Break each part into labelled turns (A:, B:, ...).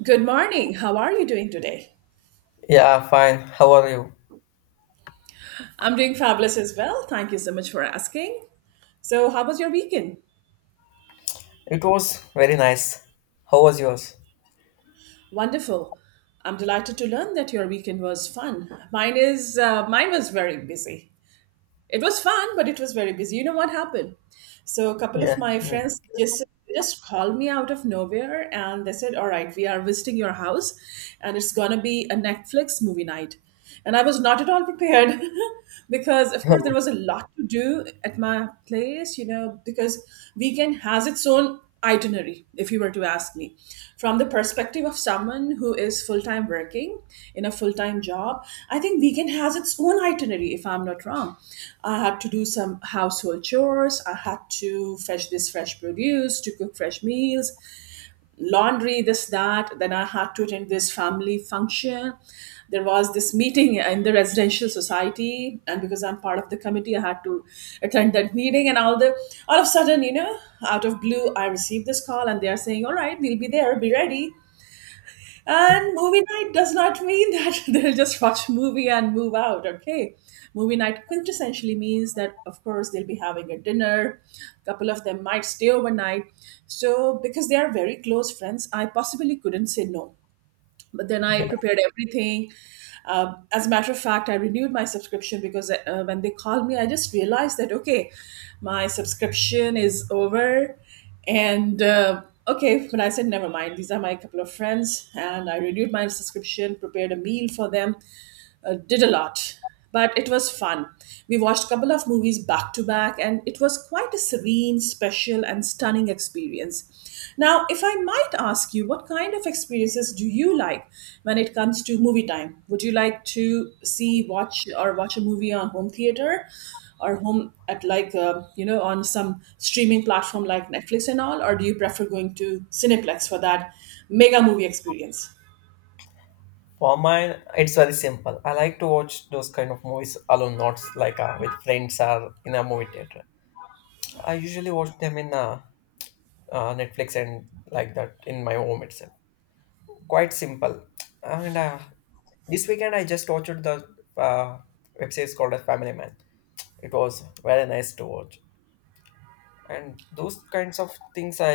A: Good morning. How are you doing today?
B: Yeah, fine. How are you?
A: I'm doing fabulous as well. Thank you so much for asking. So, how was your weekend?
B: It was very nice. How was yours?
A: Wonderful. I'm delighted to learn that your weekend was fun. Mine was very busy. It was fun, but it was very busy. You know what happened? So a couple of
B: Yeah,
A: my
B: me.
A: friends just called me out of nowhere and they said, "All right, we are visiting your house and it's going to be a Netflix movie night." And I was not at all prepared because of course there was a lot to do at my place, you know, because weekend has its own itinerary if you were to ask me from the perspective of someone who is full-time working in a full-time job. I think weekend has its own itinerary if I'm not wrong. I had to do some household chores, I had to fetch this fresh produce to cook fresh meals, laundry, this, that, then I had to attend this family function. There was this meeting in the residential society and because I'm part of the committee I had to attend that meeting and all the all of a sudden, you know, out of blue I received this call and they are saying, all right, we'll be there, be ready. And movie night does not mean that they'll just watch movie and move out, okay? Movie night quintessentially means that, of course, they'll be having a dinner. A couple of them might stay overnight. So, because they are very close friends, I possibly couldn't say no, but then I
B: Yeah.
A: prepared everything. As a matter of fact, I renewed my subscription because when they called me I just realized that okay, my subscription is over. And Okay, when I said never mind, these are my couple of friends, and I renewed my subscription, prepared a meal for them. Did a lot, but it was fun. We watched a couple of movies back to back, and it was quite a serene, special, and stunning experience. Now, if I might ask you, what kind of experiences do you like when it comes to movie time? Would you like to see, watch, or watch a movie on home theater? Or home at like you know, on some streaming platform like Netflix and all, or do you prefer going to Cineplex for that mega movie experience?
B: For mine, it's very simple. I like to watch those kind of movies alone, not like with friends or in a movie theater. I usually watch them in Netflix and like that in my home itself. Quite simple. And This weekend, I just watched the uh, web series called as Family Man. It was very nice to watch. And those kinds of things I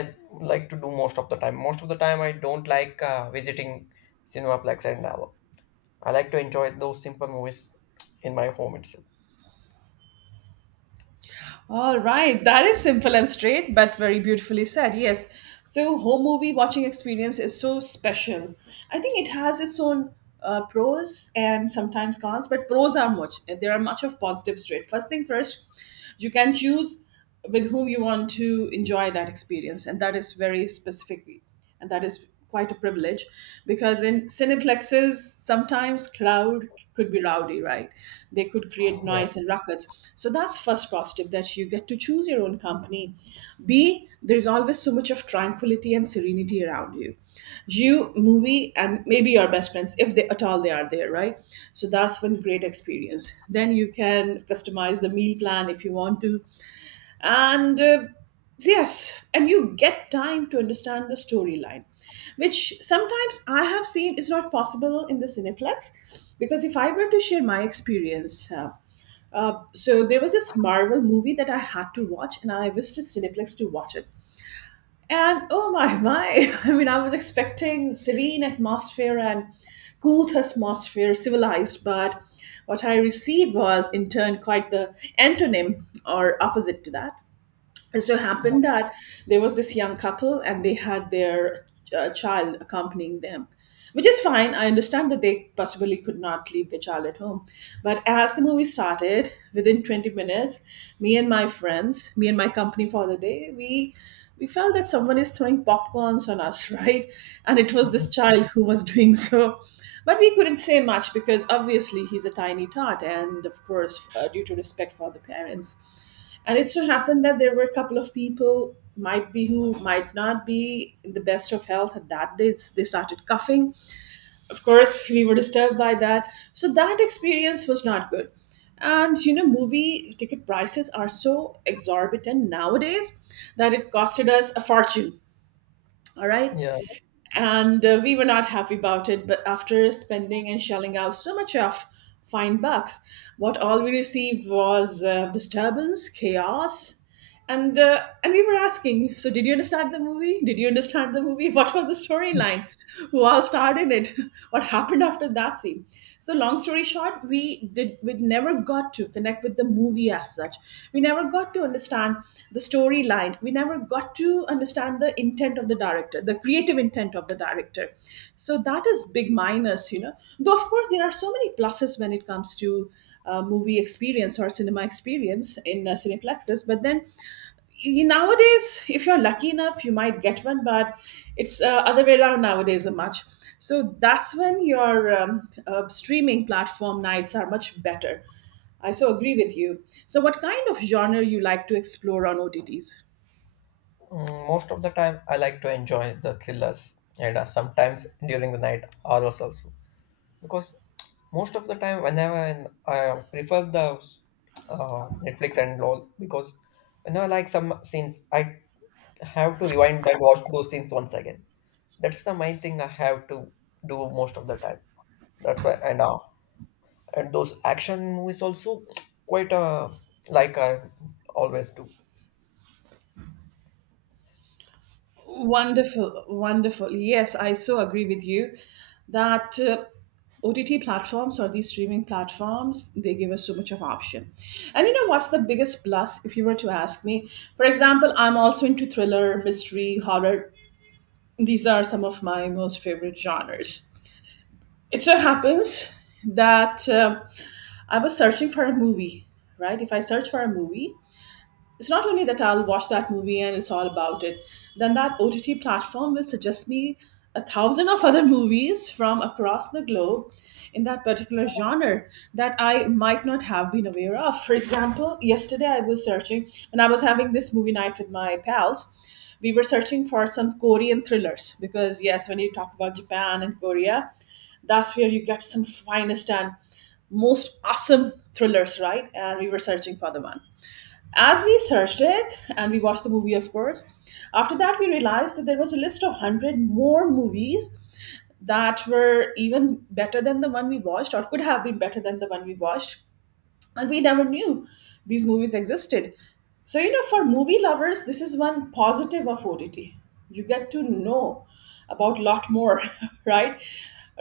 B: like to do most of the time. Most of the time I don't like visiting cinemaplex and all. I like to enjoy those simple movies in my home itself.
A: All right, that is simple and straight, but very beautifully said. Yes. So, home movie watching experience is so special. I think it has its own pros and sometimes cons, but pros are much. There are much of positives to. First thing first, you can choose with whom you want to enjoy that experience, and that is very specific and that is quite a privilege because in cineplexes sometimes crowd could be rowdy, right? They could create
B: Yeah.
A: noise and ruckus. So that's first positive, that you get to choose your own company. B, there's always so much of tranquility and serenity around you, you, movie, and maybe your best friends, if they at all they are there, right? So that's one great experience. Then you can customize the meal plan if you want to. And So yes, and you get time to understand the storyline, which sometimes I have seen is not possible in the cineplex. Because if I were to share my experience, so there was this marvel movie that I had to watch and I visited cineplex to watch it, and oh my my, I mean, I was expecting serene atmosphere and cool atmosphere, civilized, but what I received was in turn quite the antonym or opposite to that. And so it happened that there was this young couple and they had their child accompanying them, which is fine. I understand that they possibly could not leave their child at home. But as the movie started, within 20 minutes, me and my friends, me and my company for the day, we felt that someone is throwing popcorns on us, right? And it was this child who was doing so. But we couldn't say much because obviously he's a tiny tot, and of course, due to respect for the parents, and it so happened that there were a couple of people, might be who might not be in the best of health at that day. It's— They started coughing. Of course, we were disturbed by that. So that experience was not good. And you know, movie ticket prices are so exorbitant nowadays that it costed us a fortune. All right,
B: Yeah.
A: and we were not happy about it, but after spending and shelling out so much of fine bucks, what all we received was disturbance, chaos. And and we were asking, so did you understand the movie, did you understand the movie, what was the storyline, who all started it, what happened after that scene. So long story short, what we did, we never got to connect with the movie as such, we never got to understand the storyline, we never got to understand the intent of the director, the creative intent of the director. So that is big minus, you know, though of course there are so many pluses when it comes to movie experience or cinema experience in cineplexes, but then nowadays if you're lucky enough you might get one, but it's other way around nowadays a much. So that's when your streaming platform nights are much better. I so agree with you. So what kind of genre you like to explore on OTTs?
B: Most of the time I like to enjoy the thrillers and sometimes during the night horrors also. Because most of the time whenever I prefer the Netflix and all, because whenever I like some scenes, I have to rewind and watch those scenes once again. That's the main thing I have to do most of the time. That's why. And those action movies also, quite uh, like I always do.
A: Wonderful, wonderful. Yes, I so agree with you that OTT platforms or these streaming platforms, they give us so much of option. And you know what's the biggest plus if you were to ask me? For example, I'm also into thriller, mystery, horror. These are some of my most favorite genres. It so happens that I was searching for a movie, right? If I search for a movie, it's not only that I'll watch that movie and it's all about it, then that OTT platform will suggest me a thousand of other movies from across the globe in that particular genre that I might not have been aware of. For example, yesterday I was searching, when I was having this movie night with my pals, we were searching for some Korean thrillers because, yes, when you talk about Japan and Korea, that's where you get some finest and most awesome thrillers, right? And we were searching for the one. As we searched it and we watched the movie, of course, after that we realized that there was a list of 100 more movies that were even better than the one we watched or could have been better than the one we watched, and we never knew these movies existed. So you know, for movie lovers, this is one positive of OTT. You get to know about a lot more, right,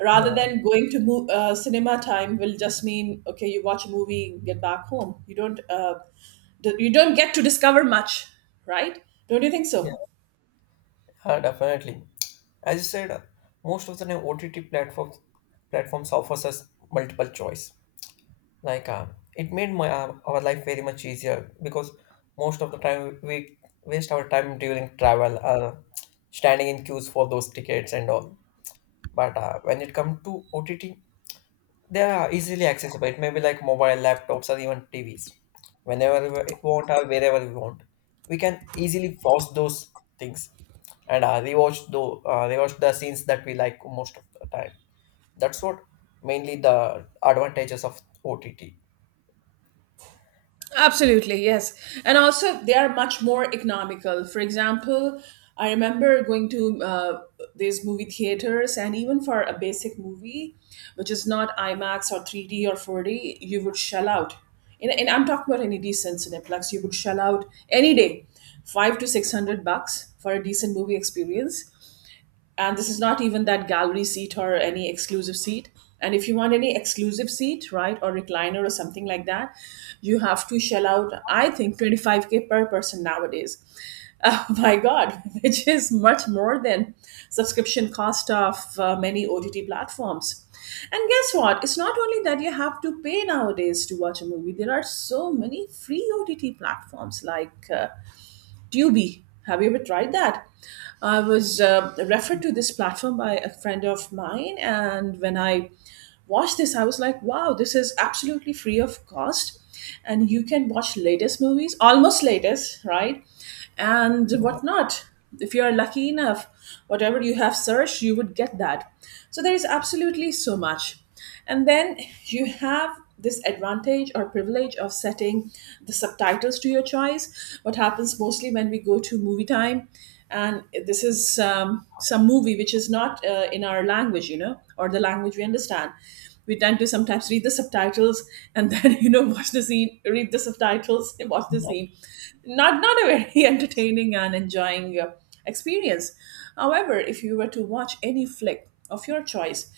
A: rather
B: Yeah,
A: than going to cinema time will just mean okay, you watch a movie, get back home, you don't you don't get to discover much, right? Don't you think so?
B: yeah, definitely. As you said, most of the time OTT platforms offers us multiple choice. Like it made my our life very much easier, because most of the time we waste our time during travel, standing in queues for those tickets and all. But when it comes to OTT, they are easily accessible. It may be like mobile, laptops, or even TVs. Whenever we want or wherever we want, we can easily pause those things and rewatch the scenes that we like most of the time. That's what mainly the advantages of OTT.
A: Absolutely, yes. And also, they are much more economical. For example, I remember going to these movie theaters, and even for a basic movie, which is not IMAX or 3D or 4D, you would shell out. And I'm talking about any decent Cineplex, you would shell out any day five to six hundred bucks for a decent movie experience, and this is not even that gallery seat or any exclusive seat. And if you want any exclusive seat, right, or recliner or something like that, you have to shell out, I think, 25k per person nowadays. Oh my god, which is much more than subscription cost of many OTT platforms. And guess what, it's not only that you have to pay nowadays to watch a movie, there are so many free OTT platforms like Tubi. Have you ever tried that? I was referred to this platform by a friend of mine, and when I watched this, I was like, wow, this is absolutely free of cost. And you can watch latest movies, almost latest, right? And
B: Yeah,
A: whatnot. If you are lucky enough, whatever you have searched, you would get that. So there is absolutely so much. And then you have this advantage or privilege of setting the subtitles to your choice. What happens mostly when we go to movie time, and this is some movie which is not in our language, you know, or the language we understand. We tend to sometimes read the subtitles and then you know, watch the scene, read the subtitles, and watch the scene. Not a very entertaining and enjoying experience. However, if you were to watch any flick of your choice,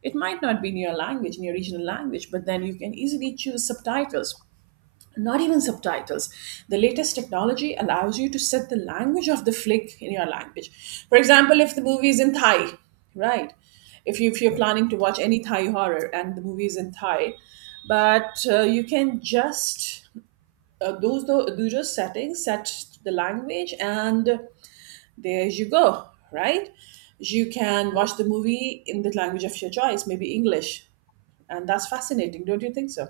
A: it might not be in your language, in your regional language, but then you can easily choose subtitles. Not even subtitles. The latest technology allows you to set the language of the flick in your language. For example, if the movie is in Thai, right? If you're
B: yeah,
A: planning to watch any Thai horror and the movie is in Thai, but you can just do those settings, set the language, and there you go, right? You can watch the movie in the language of your choice, maybe English. And that's fascinating, don't you think so?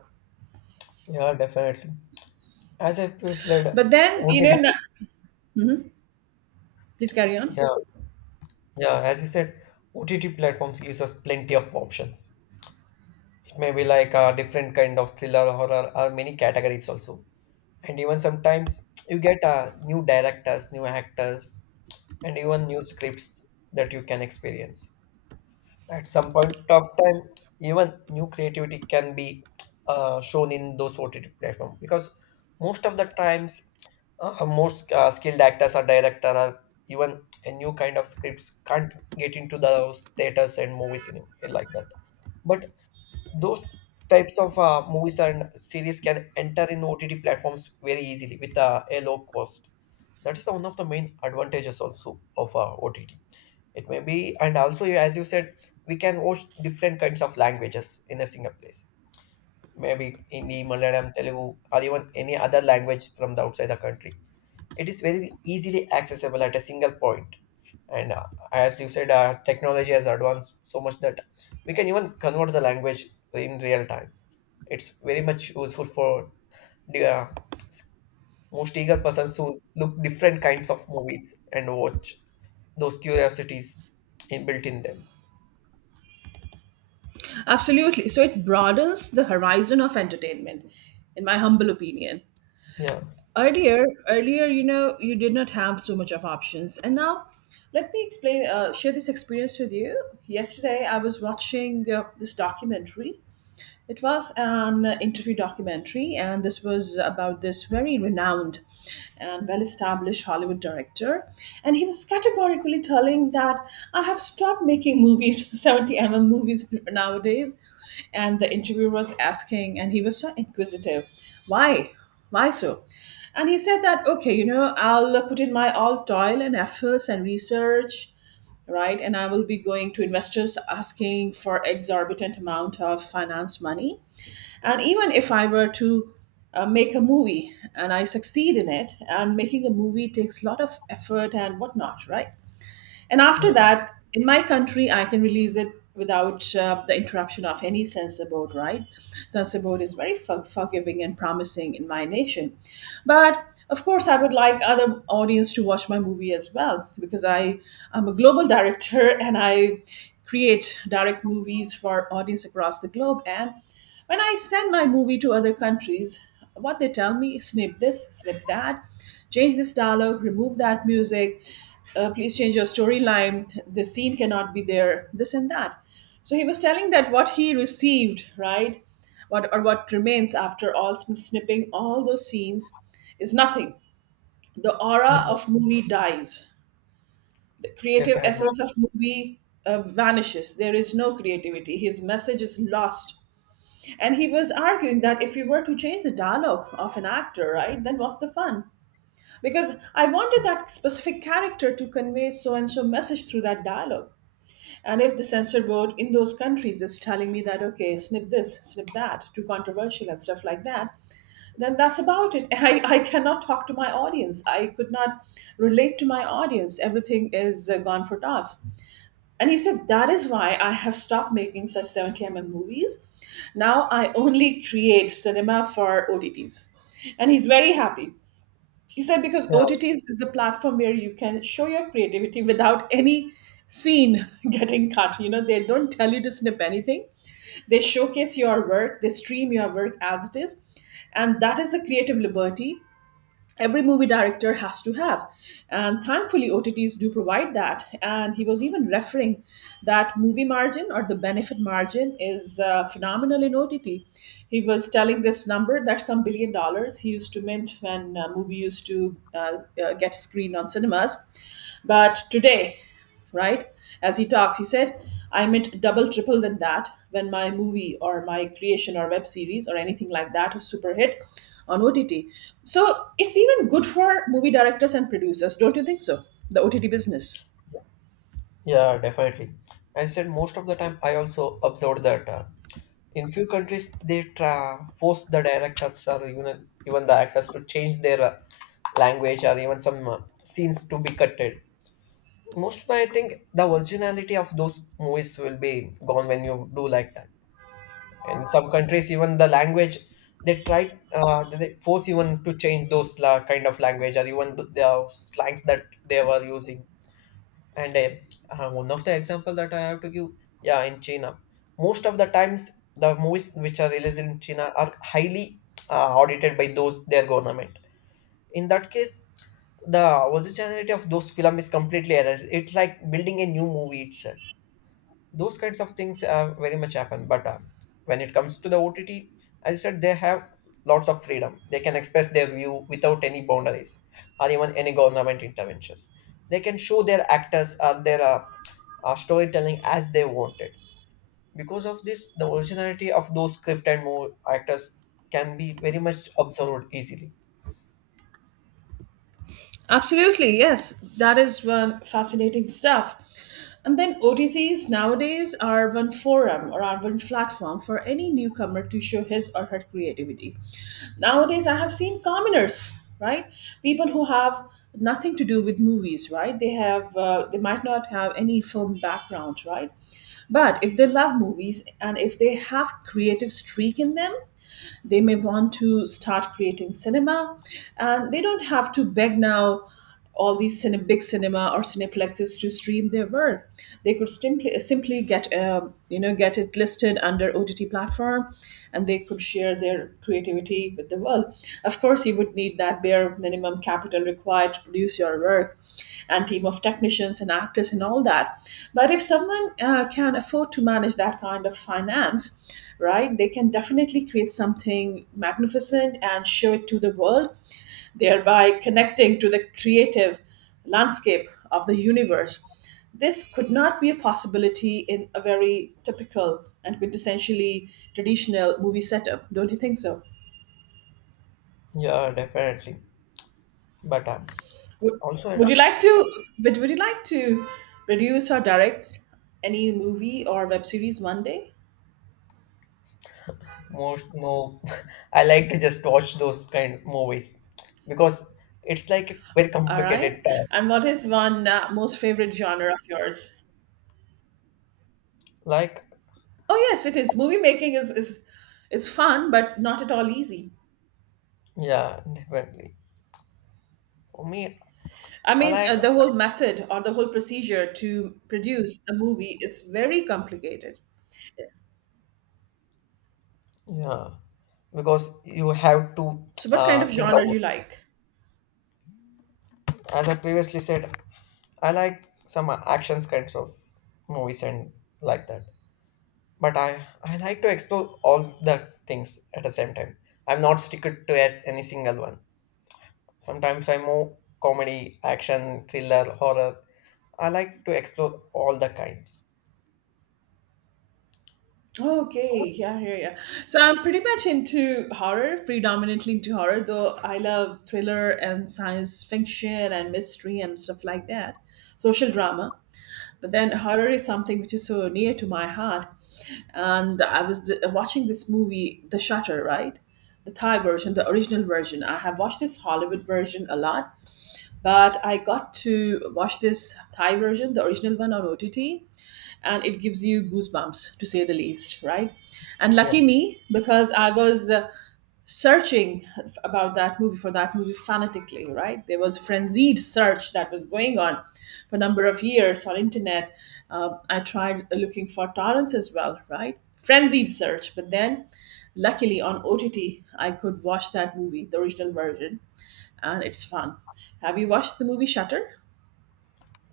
B: yeah, definitely. As I previously said,
A: But then,
B: OTT.
A: please carry on.
B: Yeah, yeah. As you said, OTT platforms gives us plenty of options. It may be like a different kind of thriller, horror, or many categories also. And even sometimes you get new directors, new actors, and even new scripts that you can experience at some point of time. Even new creativity can be shown in those OTT platform, because most of the times most skilled actors or director, or even a new kind of scripts can't get into those theaters and movies anymore like that. But those types of movies and series can enter in OTT platforms very easily with a low cost. That is one of the main advantages also of OTT. It may be. And also, yeah, as you said, we can watch different kinds of languages in a single place. Maybe Hindi, Malayalam, Telugu, or even any other language from the outside the country. It is very easily accessible at a single point. And As you said, technology has advanced so much that we can even convert the language in real time. It's very much useful for the most eager persons who look different kinds of movies and watch those curiosities in built in them.
A: Absolutely. So it broadens the horizon of entertainment, in my humble opinion.
B: Yeah,
A: Earlier, you did not have so much of options, and now, let me explain. Share this experience with you. Yesterday, I was watching this documentary. It was an interview documentary, and this was about this very renowned and well established Hollywood director. And he was categorically telling that I have stopped making movies, 70 mm movies nowadays. And the interviewer was asking, and he was so inquisitive, why? Why so? And he said that, okay, I'll put in my all toil and efforts and research, right? And I will be going to investors asking for exorbitant amount of finance money. And even if I were to make a movie and I succeed in it, and making a movie takes a lot of effort and whatnot, right? And after
B: yeah,
A: that, in my country, I can release it without the interruption of any censor board, right? Censor board is very forgiving and promising in my nation. But of course, I would like other audience to watch my movie as well, because I am a global director and I create direct movies for audience across the globe. And when I send my movie to other countries, what they tell me, snip this, snip that, change this dialogue, remove that music, please change your storyline, this scene cannot be there, this and that. So he was telling that what he received, right, what remains after all snipping all those scenes is nothing. The aura
B: yeah,
A: of movie dies, the creative
B: definitely.
A: essence of movie vanishes, there is no creativity, his message is lost. And he was arguing that if we were to change the dialogue of an actor, right, then what's the fun? Because I wanted that specific character to convey so and so message through that dialogue. And if the censor board in those countries is telling me that, okay, snip this, snip that, too controversial and stuff like that, then that's about it. I cannot talk to my audience. I could not relate to my audience. Everything is gone for toss. And he said, that is why I have stopped making such 70 mm movies. Now I only create cinema for OTTs. And he's very happy. He said because
B: Yeah,
A: OTTs is the platform where you can show your creativity without any scene getting cut. You know, they don't tell you to snip anything. They showcase your work, they stream your work as it is. And that is the creative liberty every movie director has to have, and thankfully OTTs do provide that. And he was even referring that movie margin or the benefit margin is phenomenal in OTT. He was telling this number that some billion dollars he used to mint when movie used to get screened on cinemas. But today, right? As he talks, he said, I meant double, triple than that when my movie or my creation or web series or anything like that is super hit on OTT. So it's even good for movie directors and producers, don't you think so? The OTT business.
B: yeah, definitely. As I said, most of the time I also observed that, in few countries force the directors, or even the actors, to change their language, or even some scenes to be cutted. Most of the, I think, the originality of those movies will be gone when you do like that. In some countries, even the language they try, they force even to change kind of language or even the slangs that they were using. And One of the example that I have to give, yeah, in China, most of the times the movies which are released in China are highly audited by those their government. In that case, the originality of those film is completely erased. It's like building a new movie itself. Those kinds of things very much happen. But when it comes to the OTT, as I said, they have lots of freedom. They can express their view without any boundaries or even any government interventions. They can show their actors or their storytelling as they wanted. Because of this, the originality of those script and more actors can be very much observed easily.
A: Absolutely, yes. That is one fascinating stuff. And then OTCs nowadays are one forum or are one platform for any newcomer to show his or her creativity. Nowadays, I have seen commoners, right? People who have nothing to do with movies, right? They might not have any film background, right? But if they love movies and if they have creative streak in them, they may want to start creating cinema, and they don't have to beg now all these big cinema or cineplexes to stream their work. They could simply get you know get it listed under OTT platform, and they could share their creativity with the world. Of course, you would need that bare minimum capital required to produce your work, and team of technicians and actors and all that. But if someone can afford to manage that kind of finance, right? They can definitely create something magnificent and show it to the world, thereby connecting to the creative landscape of the universe. This could not be a possibility in a very typical and quintessentially traditional movie setup, don't you think so?
B: Yeah, definitely. But
A: Would,
B: also at,
A: would you like to? But would you like to produce or direct any movie or web series one day?
B: most no, I like to just watch those kind of movies because it's like a very
A: All right.
B: complicated task.
A: And what is one most favorite genre of yours?
B: Like
A: Oh yes, it is. Movie making is fun, but not at all easy.
B: yeah, definitely. For me,
A: I
B: I
A: mean,
B: like,
A: the whole method or the whole procedure to produce a movie is very complicated.
B: yeah, because you have to
A: So, what kind
B: uh,
A: of
B: think
A: genre do
B: about.
A: you like?
B: As I previously said, I like some actions kinds of movies and like that. But I like to explore all the things at the same time. I'm not sticked to as any single one. Sometimes I move comedy, action, thriller, horror. I like to explore all the kinds.
A: Oh, okay, yeah, yeah, yeah. So I'm pretty much into horror, predominantly into horror, though I love thriller and science fiction and mystery and stuff like that, social drama. But then horror is something which is so near to my heart. And I was watching this movie, The Shutter, right? The Thai version, the original version. I have watched this Hollywood version a lot, but I got to watch this Thai version, the original one on OTT, and it gives you goosebumps to say the least, right? And
B: Yeah.
A: lucky me, because I was searching about that movie for that movie fanatically, right? There was frenzied search that was going on for a number of years on internet. I tried looking for torrents as well, right? Frenzied search, but then luckily on OTT I could watch that movie, the original version, and it's fun. Have you watched the movie Shutter?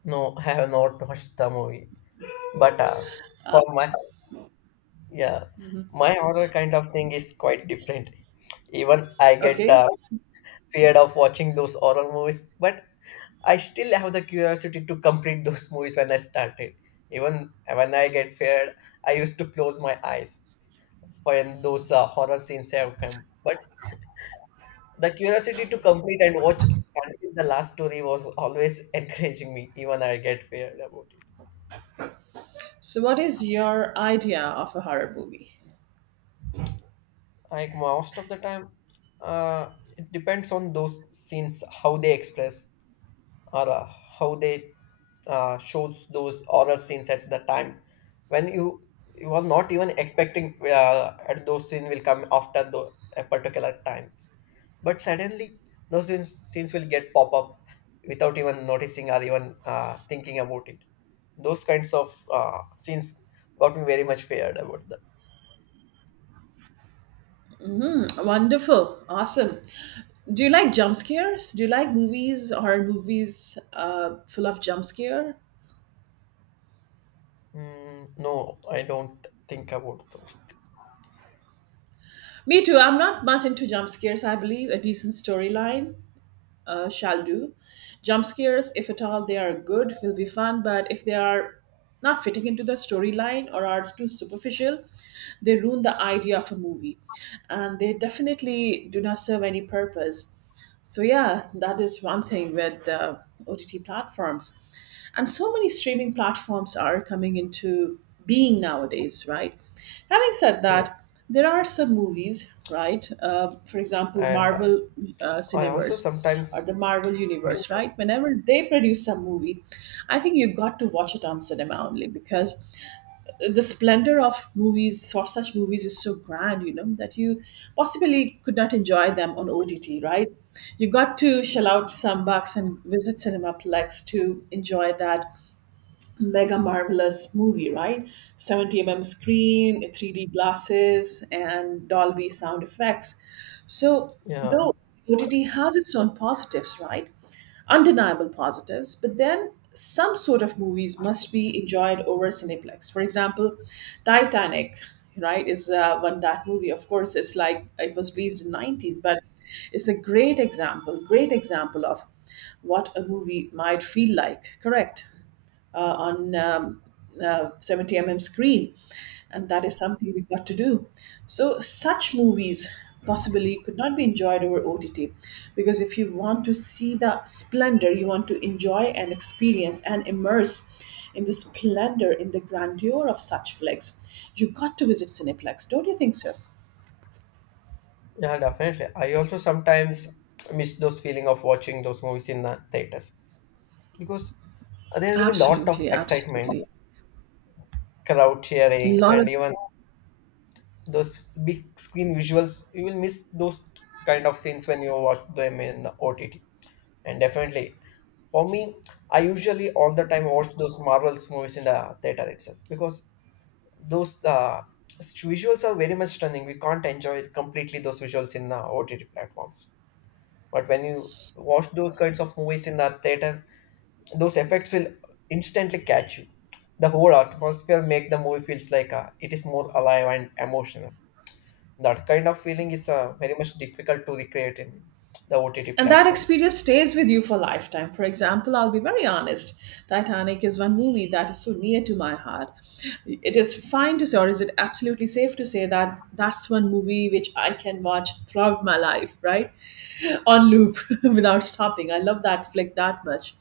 B: No, I have not watched the movie. But for my, yeah, my horror kind of thing is quite different. Even I get
A: Okay.
B: feared of watching those horror movies, but I still have the curiosity to complete those movies when I started. Even when I get scared, I used to close my eyes when those horror scenes have come. But the curiosity to complete and watch until the last story was always encouraging me, even I get scared about it.
A: So, what is your idea of a horror movie?
B: Like most of the time, uh, it depends on those scenes, how they express. Or how they shows those horror scenes at the time when you are not even expecting at those scenes will come after the a particular times, but suddenly those scenes will get pop up without even noticing or even thinking about it. Those kinds of scenes got me very much feared about that.
A: Wonderful. Awesome. Do you like jump scares? Do you like movies, horror movies full of jump scare?
B: No, I don't think about those.
A: Me too. I'm not much into jump scares. I believe a decent storyline shall do. Jump scares, if at all they are good, will be fun, but if they are not fitting into the storyline or are too superficial, they ruin the idea of a movie. And they definitely do not serve any purpose. So yeah, that is one thing with OTT platforms, and so many streaming platforms are coming into being nowadays, right? Having said
B: Yeah.
A: that, there are some movies, right? For example,
B: And
A: Marvel
B: I also
A: Cineverse or
B: sometimes
A: the Marvel
B: miss,
A: Universe, right? Whenever they produce some movie, I think you got to watch it on cinema only, because the splendor of such movies is so grand, that you possibly could not enjoy them on OTT, right? You got to shell out some bucks and visit cinemaplex to enjoy that mega marvelous movie, right? 70 mm screen, 3D glasses, and Dolby sound effects. So,
B: yeah,
A: though OTT has its own positives, right? Undeniable positives, but then some sort of movies must be enjoyed over Cineplex. For example, Titanic, right, is one that movie. Of course, it's like it was released in 90s, but it's a great example of what a movie might feel like, correct? On 70 mm screen, and that is something we've got to do. So such movies possibly could not be enjoyed over OTT, because if you want to see the splendor, you want to enjoy and experience and immerse in the splendor, in the grandeur of such flicks, you got to visit cineplex, don't you think so?
B: yeah, definitely. I also sometimes miss those feeling of watching those movies in the theaters, because there will be lot of
A: Absolutely,
B: excitement,
A: absolutely.
B: crowd
A: A
B: cheering,
A: lot of
B: and even those big screen visuals. You will miss those kind of scenes when you watch them in the OTT. And definitely, for me, I usually all the time watch those Marvels movies in the theater itself, because those visuals are very much stunning. We can't enjoy completely those visuals in the OTT platforms. But when you watch those kinds of movies in the theater, those effects will instantly catch you. The whole atmosphere make the movie feels like it is more alive and emotional. That kind of feeling is very much difficult to recreate in the OTT
A: And that
B: platforms.
A: experience stays with you for a lifetime. For example, I'll be very honest, Titanic is one movie that is so near to my heart. It is fine to say, or is it absolutely safe to say, that that's one movie which I can watch throughout my life, right? On loop without stopping. I love that flick that much.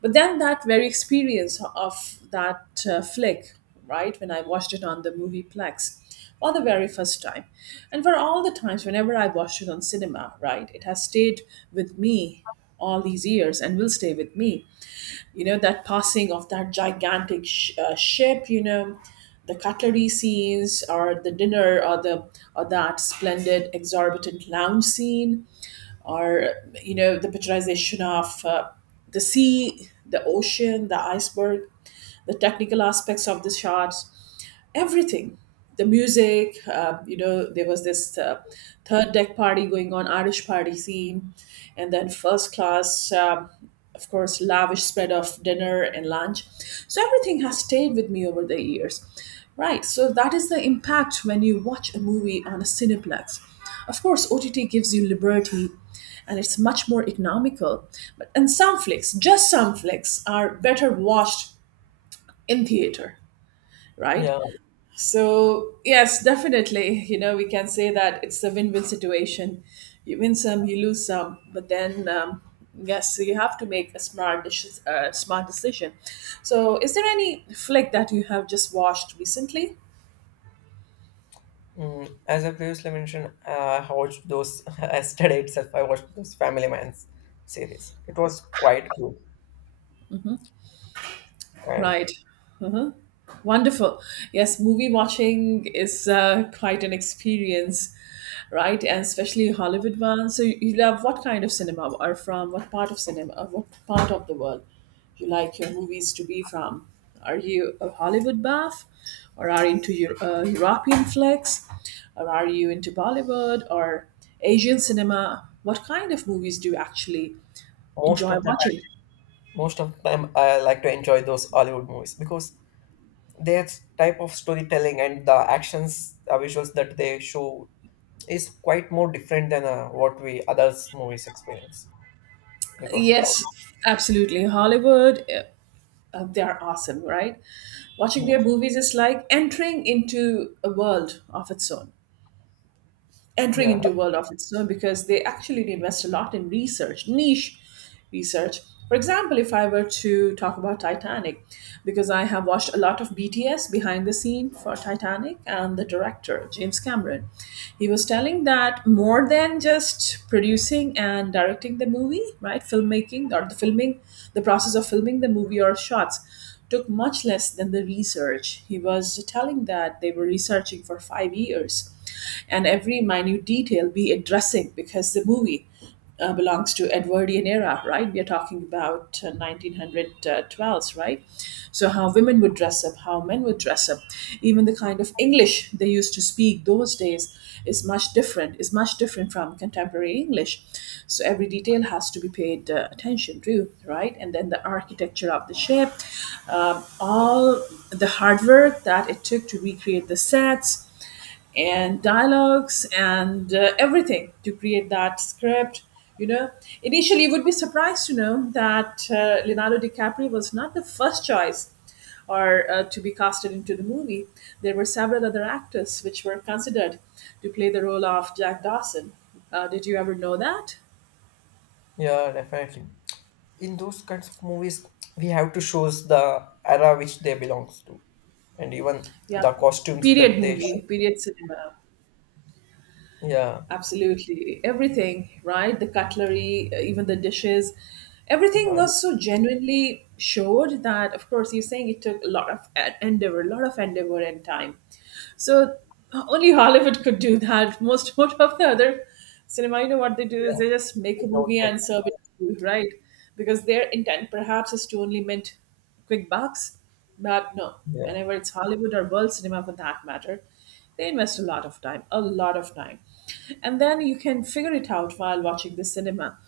A: But then that very experience of that flick, right, when I watched it on the movieplex, for the very first time, and for all the times whenever I watched it on cinema, right, it has stayed with me all these years and will stay with me. You know, that passing of that gigantic ship, you know, the cutlery scenes or the dinner or the or that splendid exorbitant lounge scene, or you know the picturization of the sea, the ocean, the iceberg, the technical aspects of the shot, everything. The music, you know, there was this third deck party going on, Irish party scene, and then first class, of course, lavish spread of dinner and lunch. So everything has stayed with me over the years, right? So that is the impact when you watch a movie on a cineplex. Of course, OTT gives you liberty and it's much more economical, but and some flicks, just some flicks are better watched in theater, right?
B: Yeah.
A: So, yes, definitely, you know, we can say that it's a win win situation. You win some, you lose some, but then, yes, so you have to make a smart, smart decision. So, is there any flick that you have just watched recently?
B: As I previously mentioned, I watched those yesterday itself. I watched those Family Man's series. It was quite cool. And
A: Right. Wonderful. Yes, movie watching is quite an experience, right? And especially Hollywood one. So you love what kind of cinema or from what part of cinema or what part of the world you like your movies to be from? Are you a Hollywood buff or are you into your European flicks or are you into Bollywood or Asian cinema? What kind of movies do you actually
B: most
A: enjoy
B: of the time,
A: watching?
B: most of the time, I like to enjoy those Hollywood movies, because their type of storytelling and the actions visuals that they show is quite more different than what we others movies experience because
A: Yes, absolutely. Hollywood, they are awesome, right? Watching
B: yeah.
A: their movies is like entering into a world of its own, entering
B: Yeah,
A: into a world of its own, because they actually invest a lot in research, niche research. For example, if I were to talk about Titanic, because I have watched a lot of BTS, behind the scene, for Titanic, and the director, James Cameron, he was telling that more than just producing and directing the movie, right? Filmmaking or the filming, the process of filming the movie or shots, took much less than the research. He was telling that they were researching for 5 years and every minute detail we addressing, because the movie belongs to Edwardian era, right? We are talking about 1912s, right? So how women would dress up, how men would dress up, even the kind of English they used to speak those days is much different, is much different from contemporary English. So every detail has to be paid attention to, right? And then the architecture of the ship, all the hard work that it took to recreate the sets and dialogues and everything to create that script. You know, initially you would be surprised to know that Leonardo DiCaprio was not the first choice or to be casted into the movie. There were several other actors which were considered to play the role of Jack Dawson. Did you ever know that?
B: yeah, definitely, in those kinds of movies we have to shows the era which they belongs to, and even
A: Yeah,
B: the costumes
A: period
B: that they show.
A: movie, period cinema.
B: Yeah.
A: Absolutely everything, right? The cutlery, even the dishes, everything
B: Uh,
A: was so genuinely showed that, of course, you're saying it took a lot of endeavor, a lot of endeavor and time. So only Hollywood could do that. Most, most of the other cinema, you know what they do is
B: yeah,
A: they just make
B: they
A: a
B: don't
A: movie
B: take.
A: and serve it to you, right? Because their intent perhaps is to only mint quick bucks. But no,
B: Yeah,
A: whenever it's Hollywood or world cinema for that matter, they invest a lot of time, a lot of time. And then you can figure it out while watching the cinema,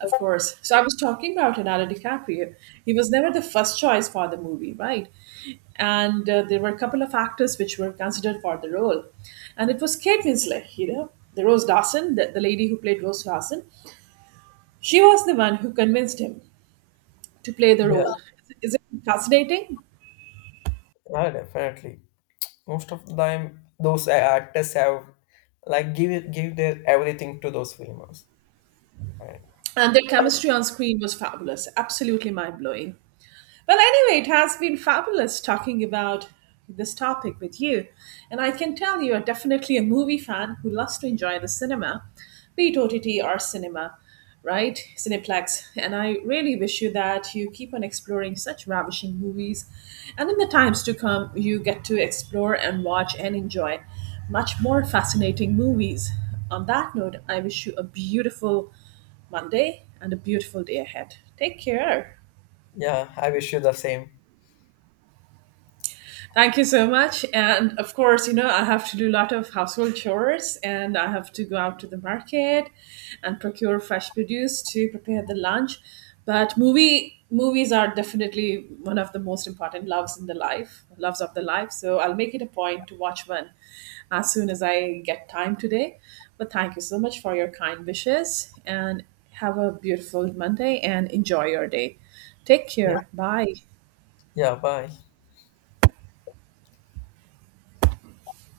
A: of course. So I was talking about Leonardo DiCaprio. He was never the first choice for the movie, right? And there were a couple of actors which were considered for the role. And it was Kate Winslet, you know, the Rose Dawson, the lady who played Rose Dawson. She was the one who convinced him to play the
B: yeah,
A: role. Is it fascinating?
B: yeah, definitely, most of the time those actors have like give it- give their everything to those films. And
A: And their chemistry on screen was fabulous, absolutely mind blowing. Well, anyway, it has been fabulous talking about this topic with you. And I can tell you are definitely a movie fan who loves to enjoy the cinema, be it OTT or cinema, right? Cineplex. And I really wish you that you keep on exploring such ravishing movies. And in the times to come, you get to explore and watch and enjoy much more fascinating movies. On that note, I wish you a beautiful Monday and a beautiful day ahead. Take care.
B: yeah, I wish you the same.
A: Thank you so much. And of course, you know, I have to do a lot of household chores and I have to go out to the market and procure fresh produce to prepare the lunch. But movies are definitely one of the most important loves in the life, loves of the life. So I'll make it a point to watch one as soon as I get time today. But thank you so much for your kind wishes, and have a beautiful Monday and enjoy your day. Take
B: Yeah,
A: care. Bye.
B: yeah, bye.